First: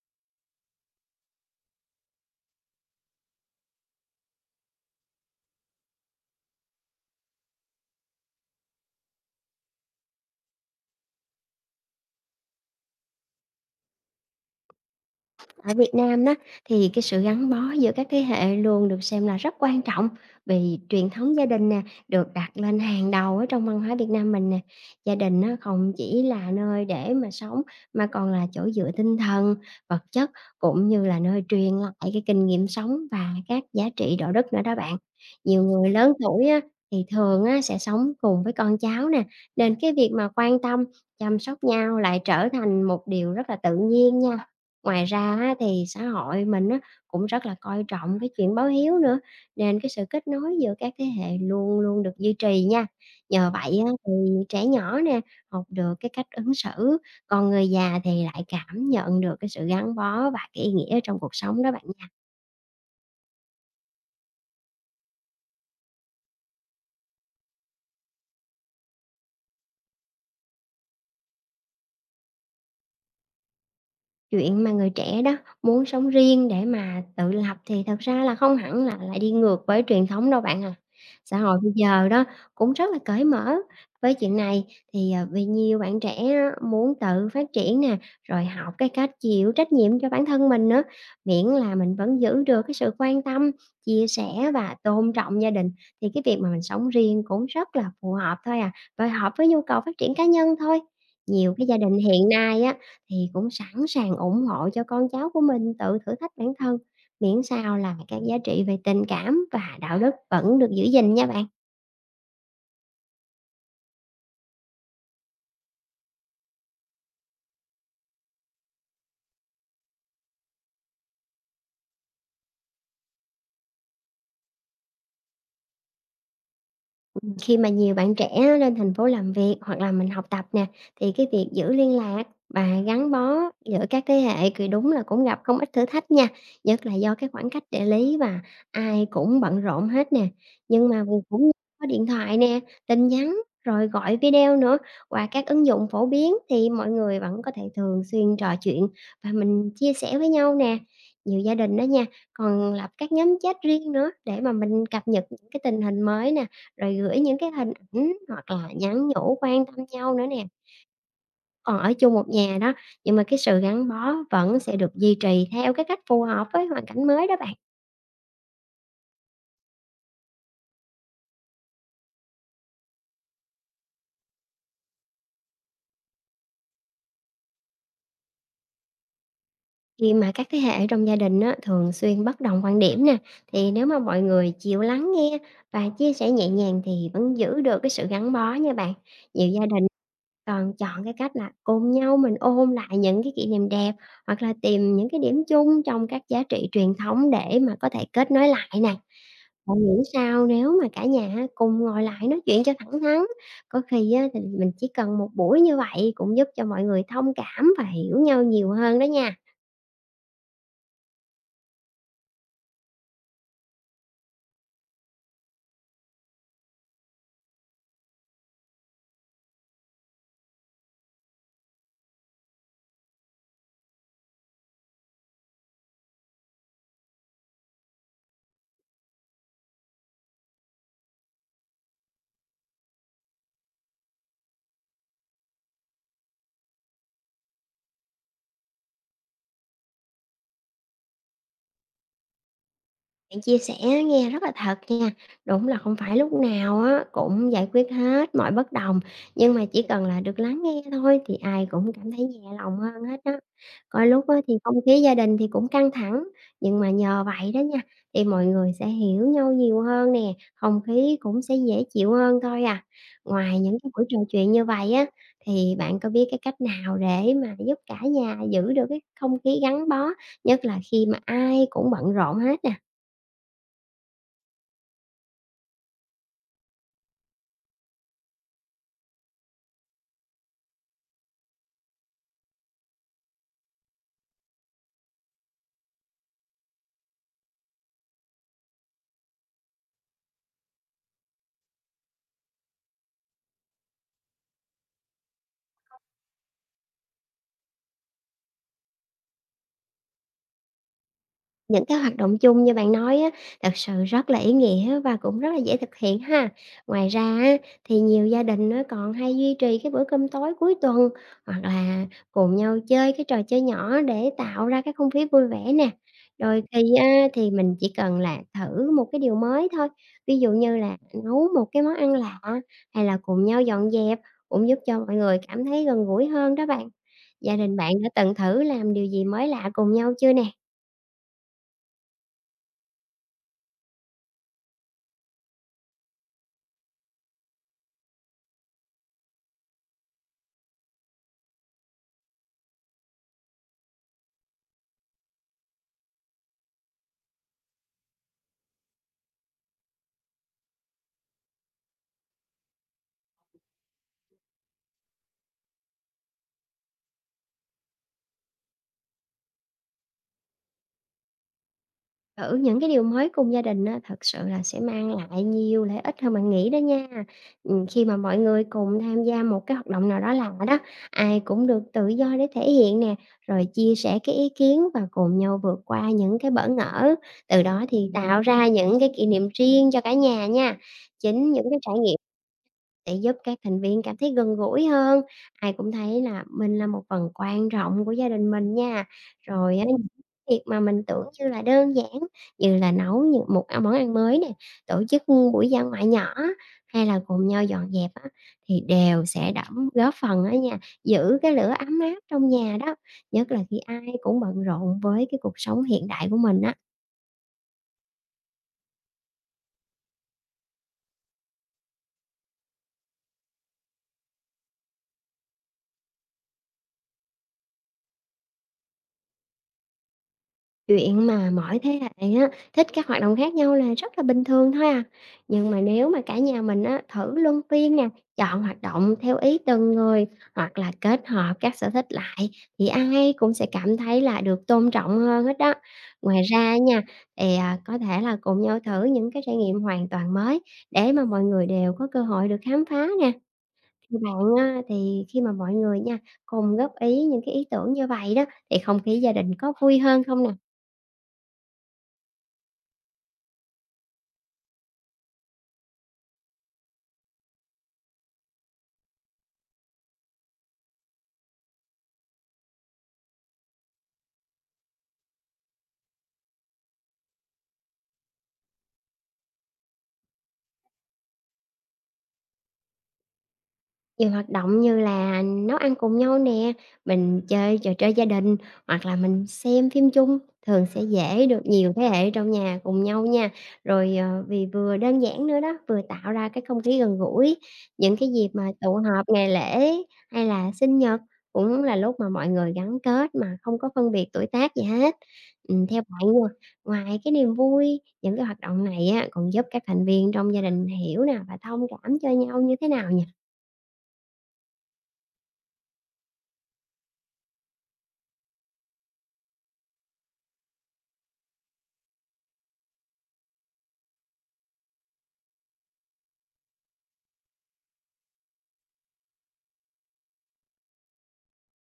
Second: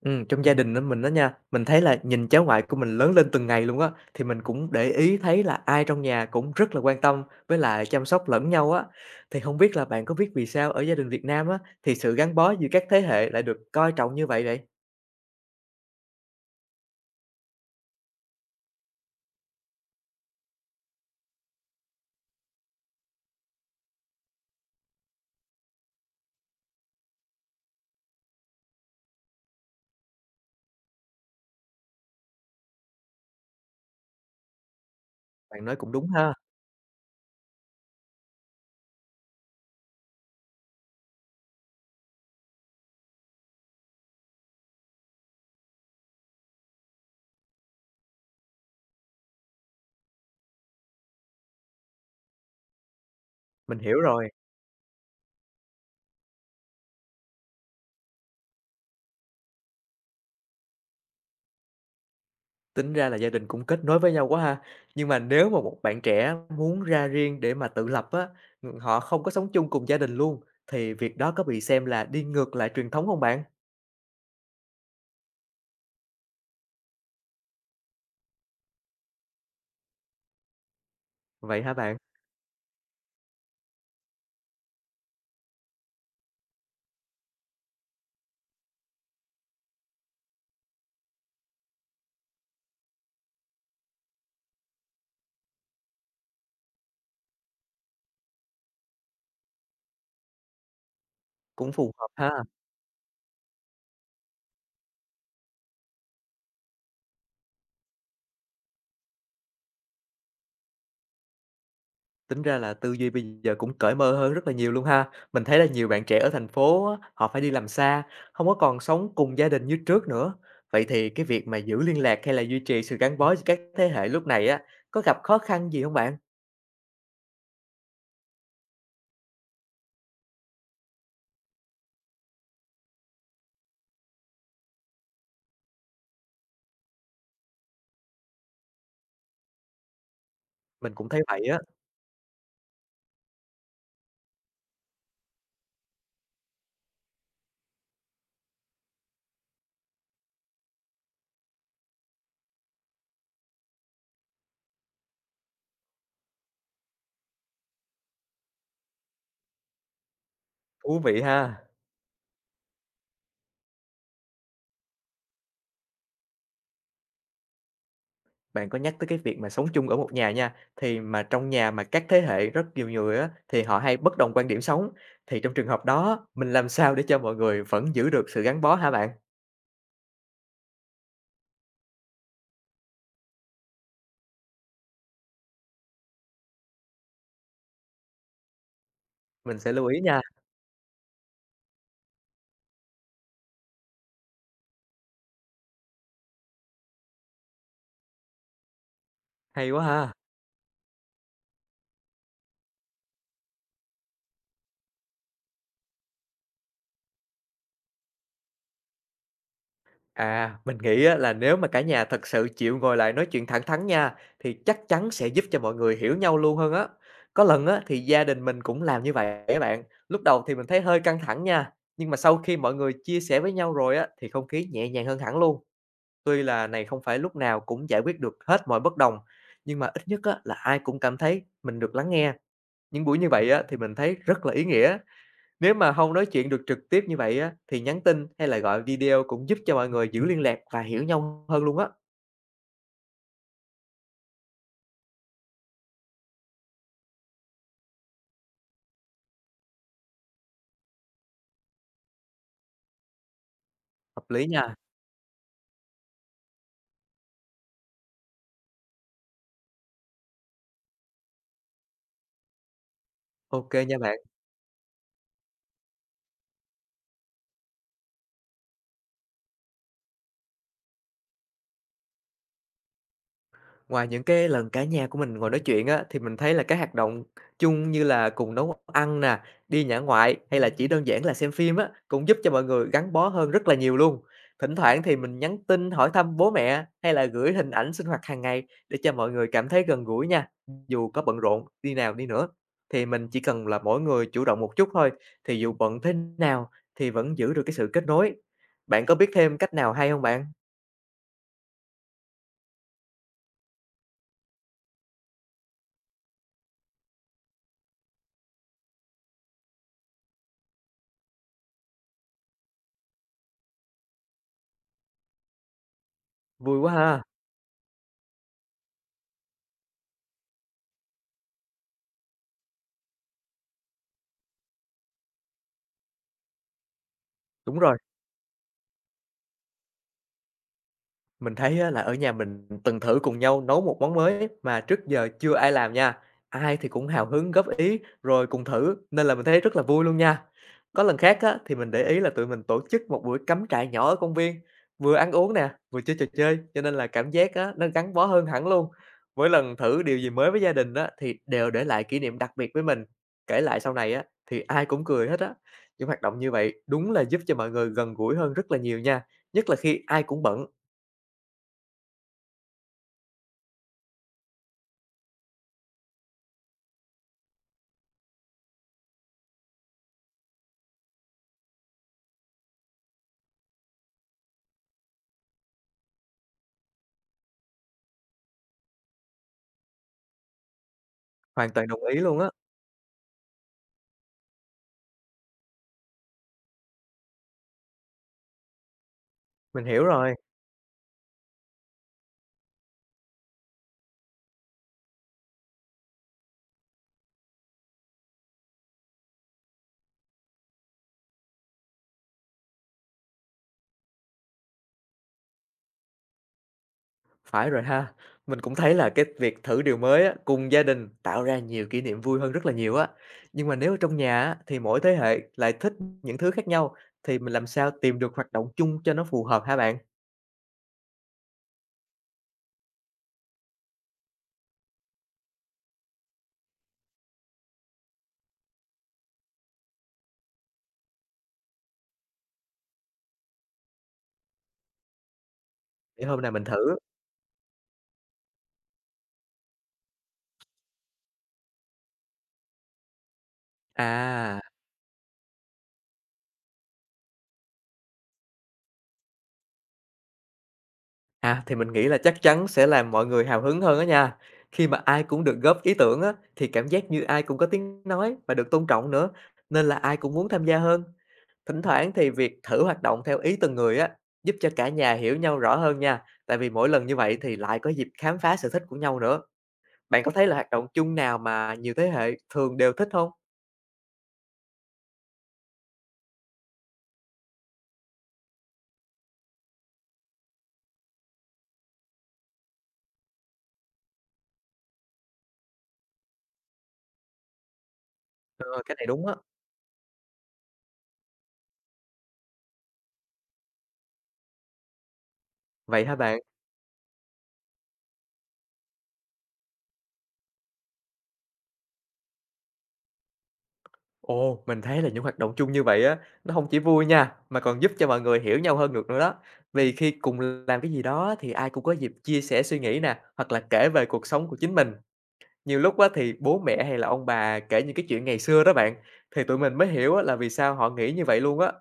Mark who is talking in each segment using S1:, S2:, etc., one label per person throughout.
S1: Trong gia đình á mình á nha, mình thấy là nhìn cháu ngoại của mình lớn lên từng ngày luôn á, thì mình cũng để ý thấy là ai trong nhà cũng rất là quan tâm với lại chăm sóc lẫn nhau á. Thì không biết là bạn có biết vì sao ở gia đình Việt Nam á, thì sự gắn bó giữa các thế hệ lại được coi trọng như vậy vậy?
S2: Ở Việt Nam đó thì cái sự gắn bó giữa các thế hệ luôn được xem là rất quan trọng, vì truyền thống gia đình nè được đặt lên hàng đầu ở trong văn hóa Việt Nam mình nè. Gia đình nó không chỉ là nơi để mà sống, mà còn là chỗ dựa tinh thần, vật chất, cũng như là nơi truyền lại cái kinh nghiệm sống và các giá trị đạo đức nữa đó bạn. Nhiều
S1: Bạn nói
S2: người
S1: cũng đúng
S2: lớn
S1: ha,
S2: tuổi á thì thường á sẽ sống cùng với con cháu nè, nên cái việc mà quan tâm, chăm sóc nhau lại trở thành một điều rất là tự nhiên nha. Ngoài ra á, thì xã hội mình á, cũng rất là coi trọng cái chuyện báo hiếu nữa, nên cái sự kết nối giữa các thế hệ luôn luôn được duy trì nha. Nhờ vậy
S1: mình
S2: á,
S1: hiểu
S2: thì
S1: rồi,
S2: trẻ nhỏ nè, học được cái cách ứng xử, còn người già thì lại cảm nhận được cái sự gắn bó và cái ý nghĩa trong cuộc sống đó bạn nha.
S1: tính ra là gia đình cũng kết nối với nhau quá ha. Nhưng mà nếu mà một bạn trẻ muốn ra riêng để mà tự lập á, họ không có sống chung cùng gia đình luôn, thì việc đó có bị xem là đi ngược lại truyền thống không bạn?
S2: Chuyện mà người trẻ đó muốn sống riêng để mà tự lập thì thật ra là không hẳn là lại đi ngược với truyền thống đâu bạn à. Xã hội
S1: Vậy
S2: bây
S1: hả bạn?
S2: giờ đó cũng rất là cởi mở với chuyện này thì, vì nhiều bạn trẻ á muốn tự phát triển nè, rồi học cái cách chịu trách nhiệm cho bản thân mình nữa, miễn là mình vẫn giữ được cái sự quan tâm, chia sẻ và tôn trọng gia đình, thì cái việc mà mình sống riêng cũng rất là phù hợp thôi à, và hợp với nhu cầu phát triển cá nhân thôi. Nhiều cái
S1: Cũng
S2: gia
S1: phù
S2: đình
S1: hợp
S2: hiện
S1: ha.
S2: nay á thì cũng sẵn sàng ủng hộ cho con cháu của mình tự thử thách bản thân, miễn sao là các giá trị về tình cảm và đạo đức vẫn được giữ gìn nha bạn.
S1: Tính ra là tư duy bây giờ cũng cởi mở hơn rất là nhiều luôn ha. Mình thấy là nhiều bạn trẻ ở thành phố á, họ phải đi làm xa, không có còn sống cùng gia đình như trước nữa. Vậy thì cái việc mà giữ liên lạc hay là duy trì sự gắn bó giữa các thế hệ lúc này á, có gặp khó khăn gì không bạn?
S2: Khi mà nhiều bạn trẻ lên thành phố làm việc hoặc là mình học tập nè, thì cái việc giữ liên lạc và gắn bó giữa các thế hệ thì đúng là cũng gặp không ít thử thách nha, nhất là do cái khoảng cách địa lý và ai cũng bận rộn hết nè. Nhưng
S1: Mình
S2: mà
S1: cũng
S2: mình
S1: thấy vậy
S2: cũng
S1: á,
S2: có điện thoại nè, tin nhắn, rồi gọi video nữa, và các ứng dụng phổ biến, thì mọi người vẫn có thể thường xuyên trò chuyện và mình chia sẻ với nhau nè. Nhiều gia đình đó nha, còn lập các nhóm chat riêng nữa để mà mình cập nhật những cái tình hình mới nè, rồi gửi những cái hình ảnh hoặc là nhắn nhủ quan tâm nhau nữa nè.
S1: thú vị ha.
S2: Còn ở chung một nhà đó, nhưng mà cái sự gắn bó vẫn sẽ được duy trì theo cái cách phù hợp với hoàn cảnh mới đó bạn.
S1: Bạn có nhắc tới cái việc mà sống chung ở một nhà nha, thì mà trong nhà mà các thế hệ rất nhiều người á, thì họ hay bất đồng quan điểm sống, thì trong trường hợp đó mình làm sao để cho mọi người vẫn giữ được sự gắn bó hả bạn?
S2: Khi mà các thế hệ trong gia đình á, thường xuyên bất đồng quan điểm nè, thì nếu mà mọi người chịu lắng nghe và chia sẻ nhẹ nhàng thì vẫn giữ được cái sự gắn bó nha bạn. Nhiều
S1: Mình
S2: gia
S1: sẽ
S2: đình
S1: lưu ý nha,
S2: còn chọn cái cách là cùng nhau mình ôn lại những cái kỷ niệm đẹp, hoặc là tìm những cái điểm chung trong các giá trị truyền thống để mà có thể kết nối lại nè.
S1: hay
S2: Bạn
S1: quá
S2: nghĩ
S1: ha.
S2: sao nếu mà cả nhà ha, cùng ngồi lại nói chuyện cho thẳng thắn? Có khi á, thì mình chỉ cần một buổi như vậy cũng giúp cho mọi người thông cảm và hiểu nhau nhiều hơn đó nha.
S1: À, mình nghĩ á là nếu mà cả nhà thật sự chịu ngồi lại nói chuyện thẳng thắn nha, thì chắc chắn sẽ giúp cho mọi người hiểu nhau luôn hơn á. Có lần á thì gia đình mình cũng làm như vậy các bạn. Lúc đầu thì mình thấy hơi căng thẳng nha, nhưng mà sau khi mọi người chia sẻ với nhau rồi á thì không khí nhẹ nhàng hơn hẳn luôn. Tuy là này không phải lúc nào cũng giải quyết được hết mọi bất đồng, nhưng mà ít nhất á là ai cũng cảm thấy mình được lắng nghe. Những buổi như vậy á thì mình thấy rất là ý nghĩa. Nếu mà không nói chuyện được trực tiếp như vậy á, thì nhắn tin hay là gọi video cũng giúp cho mọi người giữ liên lạc và hiểu nhau hơn luôn á.
S2: Bạn chia sẻ nghe rất là thật nha, đúng là không phải lúc nào á cũng giải quyết hết mọi bất đồng, nhưng mà chỉ cần là được lắng nghe thôi thì ai cũng cảm thấy nhẹ lòng hơn hết đó. Có lúc
S1: Hợp
S2: á
S1: lý
S2: thì không
S1: nha.
S2: khí gia đình thì cũng căng thẳng, nhưng mà nhờ vậy đó nha, thì mọi người sẽ hiểu nhau nhiều hơn nè, không khí cũng sẽ dễ chịu hơn thôi à. Ngoài
S1: Ok
S2: những
S1: kê
S2: cái
S1: nha
S2: buổi trò
S1: bạn.
S2: chuyện như vậy á, thì bạn có biết cái cách nào để mà giúp cả nhà giữ được cái không khí gắn bó, nhất là khi mà ai cũng bận rộn hết nè?
S1: Ngoài những cái lần cả nhà của mình ngồi nói chuyện á, thì mình thấy là các hoạt động chung như là cùng nấu ăn nè, đi dã ngoại hay là chỉ đơn giản là xem phim á, cũng giúp cho mọi người gắn bó hơn rất là nhiều luôn. Thỉnh thoảng thì mình nhắn tin hỏi thăm bố mẹ hay là gửi hình ảnh sinh hoạt hàng ngày để cho mọi người cảm thấy gần gũi nha. Dù có bận rộn đi nào đi nữa, thì mình chỉ cần là mỗi người chủ động một chút thôi, thì dù bận thế nào thì vẫn giữ được cái sự kết nối. Bạn có biết thêm cách nào hay không bạn?
S2: Những cái hoạt động chung như bạn nói á, thật sự rất là ý nghĩa và cũng rất là dễ thực hiện ha. Ngoài ra á, thì nhiều gia đình nó còn hay duy trì cái bữa cơm tối cuối tuần, hoặc là cùng nhau chơi cái trò chơi nhỏ để tạo ra cái không khí vui vẻ nè. Đôi
S1: Vui quá
S2: khi
S1: ha.
S2: á, thì mình chỉ cần là thử một cái điều mới thôi, ví dụ như là nấu một cái món ăn lạ, hay là cùng nhau dọn dẹp, cũng giúp cho mọi người cảm thấy gần gũi hơn đó bạn. Gia đình
S1: Đúng
S2: bạn
S1: rồi.
S2: đã từng thử làm điều gì mới lạ cùng nhau chưa nè?
S1: Mình thấy á, là ở nhà mình từng thử cùng nhau nấu một món mới mà trước giờ chưa ai làm nha. Ai thì cũng hào hứng góp ý rồi cùng thử nên là mình thấy rất là vui luôn nha. Có lần khác á, thì mình để ý là tụi mình tổ chức một buổi cắm trại nhỏ ở công viên, vừa ăn uống nè, vừa chơi trò chơi cho nên là cảm giác á, nó gắn bó hơn hẳn luôn. Mỗi lần thử điều gì mới với gia đình á, thì đều để lại kỷ niệm đặc biệt với mình. Kể lại sau này á, thì ai cũng cười hết á. Những hoạt động như vậy đúng là giúp cho mọi người gần gũi hơn rất là nhiều nha. Nhất là khi ai cũng bận.
S2: Thử những cái điều mới cùng gia đình á, thật sự là sẽ mang lại nhiều lợi ích hơn bạn nghĩ đó nha. Khi mà mọi người cùng tham gia một cái hoạt động nào đó lạ đó, ai cũng được tự do để thể hiện nè, rồi chia sẻ cái ý kiến và cùng nhau vượt qua những cái bỡ ngỡ, từ đó thì tạo ra những cái kỷ niệm riêng cho cả nhà nha. Chính những
S1: Hoàn
S2: cái
S1: toàn
S2: trải
S1: đồng
S2: nghiệm
S1: ý luôn á,
S2: sẽ giúp các thành viên cảm thấy gần gũi hơn, ai cũng thấy là mình là một phần quan trọng của gia đình mình nha. Rồi á,
S1: mình hiểu
S2: những
S1: rồi,
S2: việc mà mình tưởng như là đơn giản, như là nấu những một cái món ăn mới nè, tổ chức buổi dã ngoại nhỏ, hay là cùng nhau dọn dẹp á, thì đều sẽ đẫm góp phần á nha, giữ cái lửa ấm áp trong nhà đó, nhất là khi ai cũng bận rộn với cái cuộc sống hiện đại của mình á.
S1: phải rồi ha. Mình cũng thấy là cái việc thử điều mới á, cùng gia đình tạo ra nhiều kỷ niệm vui hơn rất là nhiều á. Nhưng mà nếu ở trong nhà á, thì mỗi thế hệ lại thích những thứ khác nhau, thì mình làm sao tìm được hoạt động chung cho nó phù hợp hả bạn?
S2: Chuyện mà mỗi thế hệ á, thích các hoạt động khác nhau là rất là bình thường thôi à. Nhưng mà nếu mà cả nhà mình á, thử luân phiên nè, chọn hoạt động theo ý từng người hoặc là kết hợp các sở thích lại, thì ai cũng sẽ cảm thấy là được tôn trọng hơn hết đó.
S1: Để hôm
S2: Ngoài
S1: nào mình
S2: ra
S1: thử.
S2: nha, thì à, có thể là cùng nhau thử những cái trải nghiệm hoàn toàn mới để mà mọi người đều có cơ hội được khám phá nè. Thì bạn
S1: À,
S2: á, thì khi mà mọi người nha cùng góp ý những cái ý tưởng như vậy đó thì không khí gia đình có vui hơn không nè?
S1: à, thì mình nghĩ là chắc chắn sẽ làm mọi người hào hứng hơn đó nha. Khi mà ai cũng được góp ý tưởng á, thì cảm giác như ai cũng có tiếng nói và được tôn trọng nữa, nên là ai cũng muốn tham gia hơn. Thỉnh thoảng thì việc thử hoạt động theo ý từng người á, giúp cho cả nhà hiểu nhau rõ hơn nha. Tại vì mỗi lần như vậy thì lại có dịp khám phá sở thích của nhau nữa. Bạn có thấy là hoạt động chung nào mà nhiều thế hệ thường đều thích không?
S2: Nhiều hoạt động như là nấu ăn cùng nhau nè, mình chơi trò chơi gia đình hoặc là mình xem phim chung, thường sẽ dễ được nhiều thế hệ trong nhà cùng nhau nha. Rồi, vì vừa đơn giản nữa đó, vừa tạo ra cái không khí gần gũi. Những cái dịp mà
S1: Ờ,
S2: tụ
S1: cái này đúng
S2: họp
S1: á.
S2: ngày lễ hay là sinh nhật cũng là lúc mà mọi người gắn kết mà không có phân biệt tuổi tác gì hết. Theo
S1: Vậy hả
S2: bạn
S1: bạn?
S2: nha, ngoài cái niềm vui, những cái hoạt động này á, còn giúp các thành viên trong gia đình hiểu nè và thông cảm cho nhau như thế nào nhỉ?
S1: Ồ, mình thấy là những hoạt động chung như vậy á, nó không chỉ vui nha, mà còn giúp cho mọi người hiểu nhau hơn được nữa đó. Vì khi cùng làm cái gì đó thì ai cũng có dịp chia sẻ suy nghĩ nè, hoặc là kể về cuộc sống của chính mình. Nhiều lúc á thì bố mẹ hay là ông bà kể những cái chuyện ngày xưa đó bạn, thì tụi mình mới hiểu á là vì sao họ nghĩ như vậy luôn á.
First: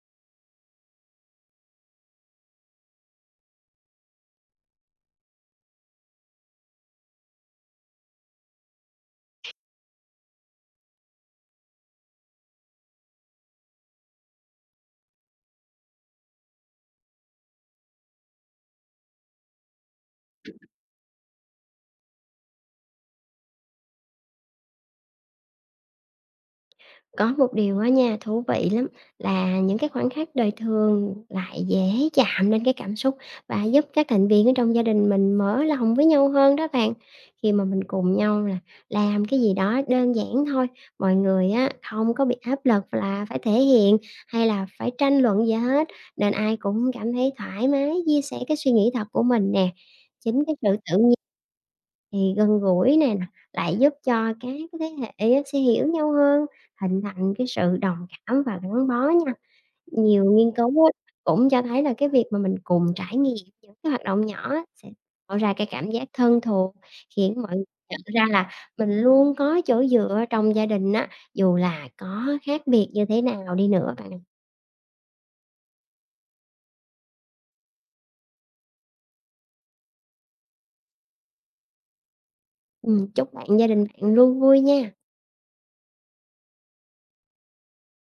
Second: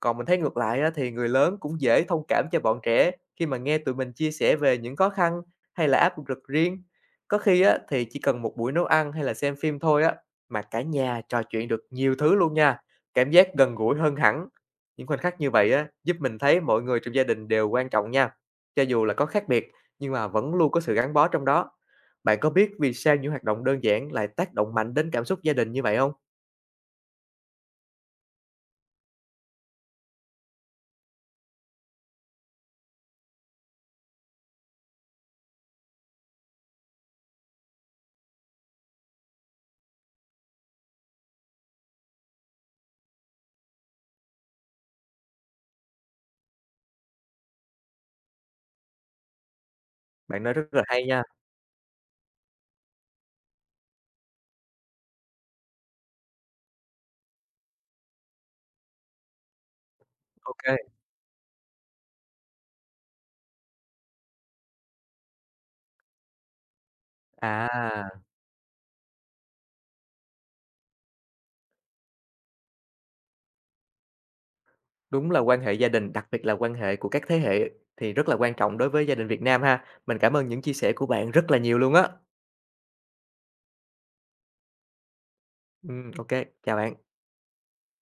S1: Còn mình thấy ngược lại á, thì người lớn cũng dễ thông cảm cho bọn trẻ khi mà nghe tụi mình chia sẻ về những khó khăn hay là áp lực riêng. Có khi á, thì chỉ cần một buổi nấu ăn hay là xem phim thôi á, mà cả nhà trò chuyện được nhiều thứ luôn nha. Cảm giác gần gũi hơn hẳn. Những khoảnh khắc như vậy á, giúp mình thấy mọi người trong gia đình đều quan trọng nha. Cho dù là có khác biệt, nhưng mà vẫn luôn có sự gắn bó trong đó. Bạn có biết vì sao những hoạt động đơn giản lại tác động mạnh đến cảm xúc gia đình như vậy không?
S2: Có một điều á nha, thú vị lắm, là những cái khoảnh khắc đời thường lại dễ chạm đến cái cảm xúc và giúp các thành viên ở trong gia đình mình mở lòng với nhau hơn đó bạn. Khi mà mình cùng nhau là làm cái gì đó đơn giản thôi, mọi người á không có bị áp lực là phải thể hiện hay là phải tranh luận gì hết, nên ai cũng cảm thấy thoải mái chia sẻ cái suy nghĩ thật của mình nè.
S1: Bạn
S2: Chính
S1: nói
S2: cái
S1: rất
S2: sự
S1: là
S2: tự
S1: hay nha.
S2: thì gần gũi nè, lại giúp cho các cái thế hệ á sẽ hiểu nhau hơn, hình thành cái sự đồng cảm và gắn bó nha. Nhiều nghiên
S1: Ok.
S2: cứu á cũng cho thấy là cái việc mà mình cùng trải nghiệm những cái hoạt động nhỏ á sẽ tạo ra cái cảm giác thân thuộc, khiến mọi người nhận
S1: À.
S2: ra là mình luôn có chỗ dựa trong gia đình á, dù là có khác biệt như thế nào đi nữa bạn.
S1: Đúng là quan hệ gia đình, đặc biệt là quan hệ của các thế hệ thì rất là quan trọng đối với gia đình Việt Nam ha. Mình cảm ơn những chia sẻ của bạn rất là nhiều luôn á.
S2: Chúc bạn gia đình bạn luôn vui nha.
S1: Ô, chào bạn.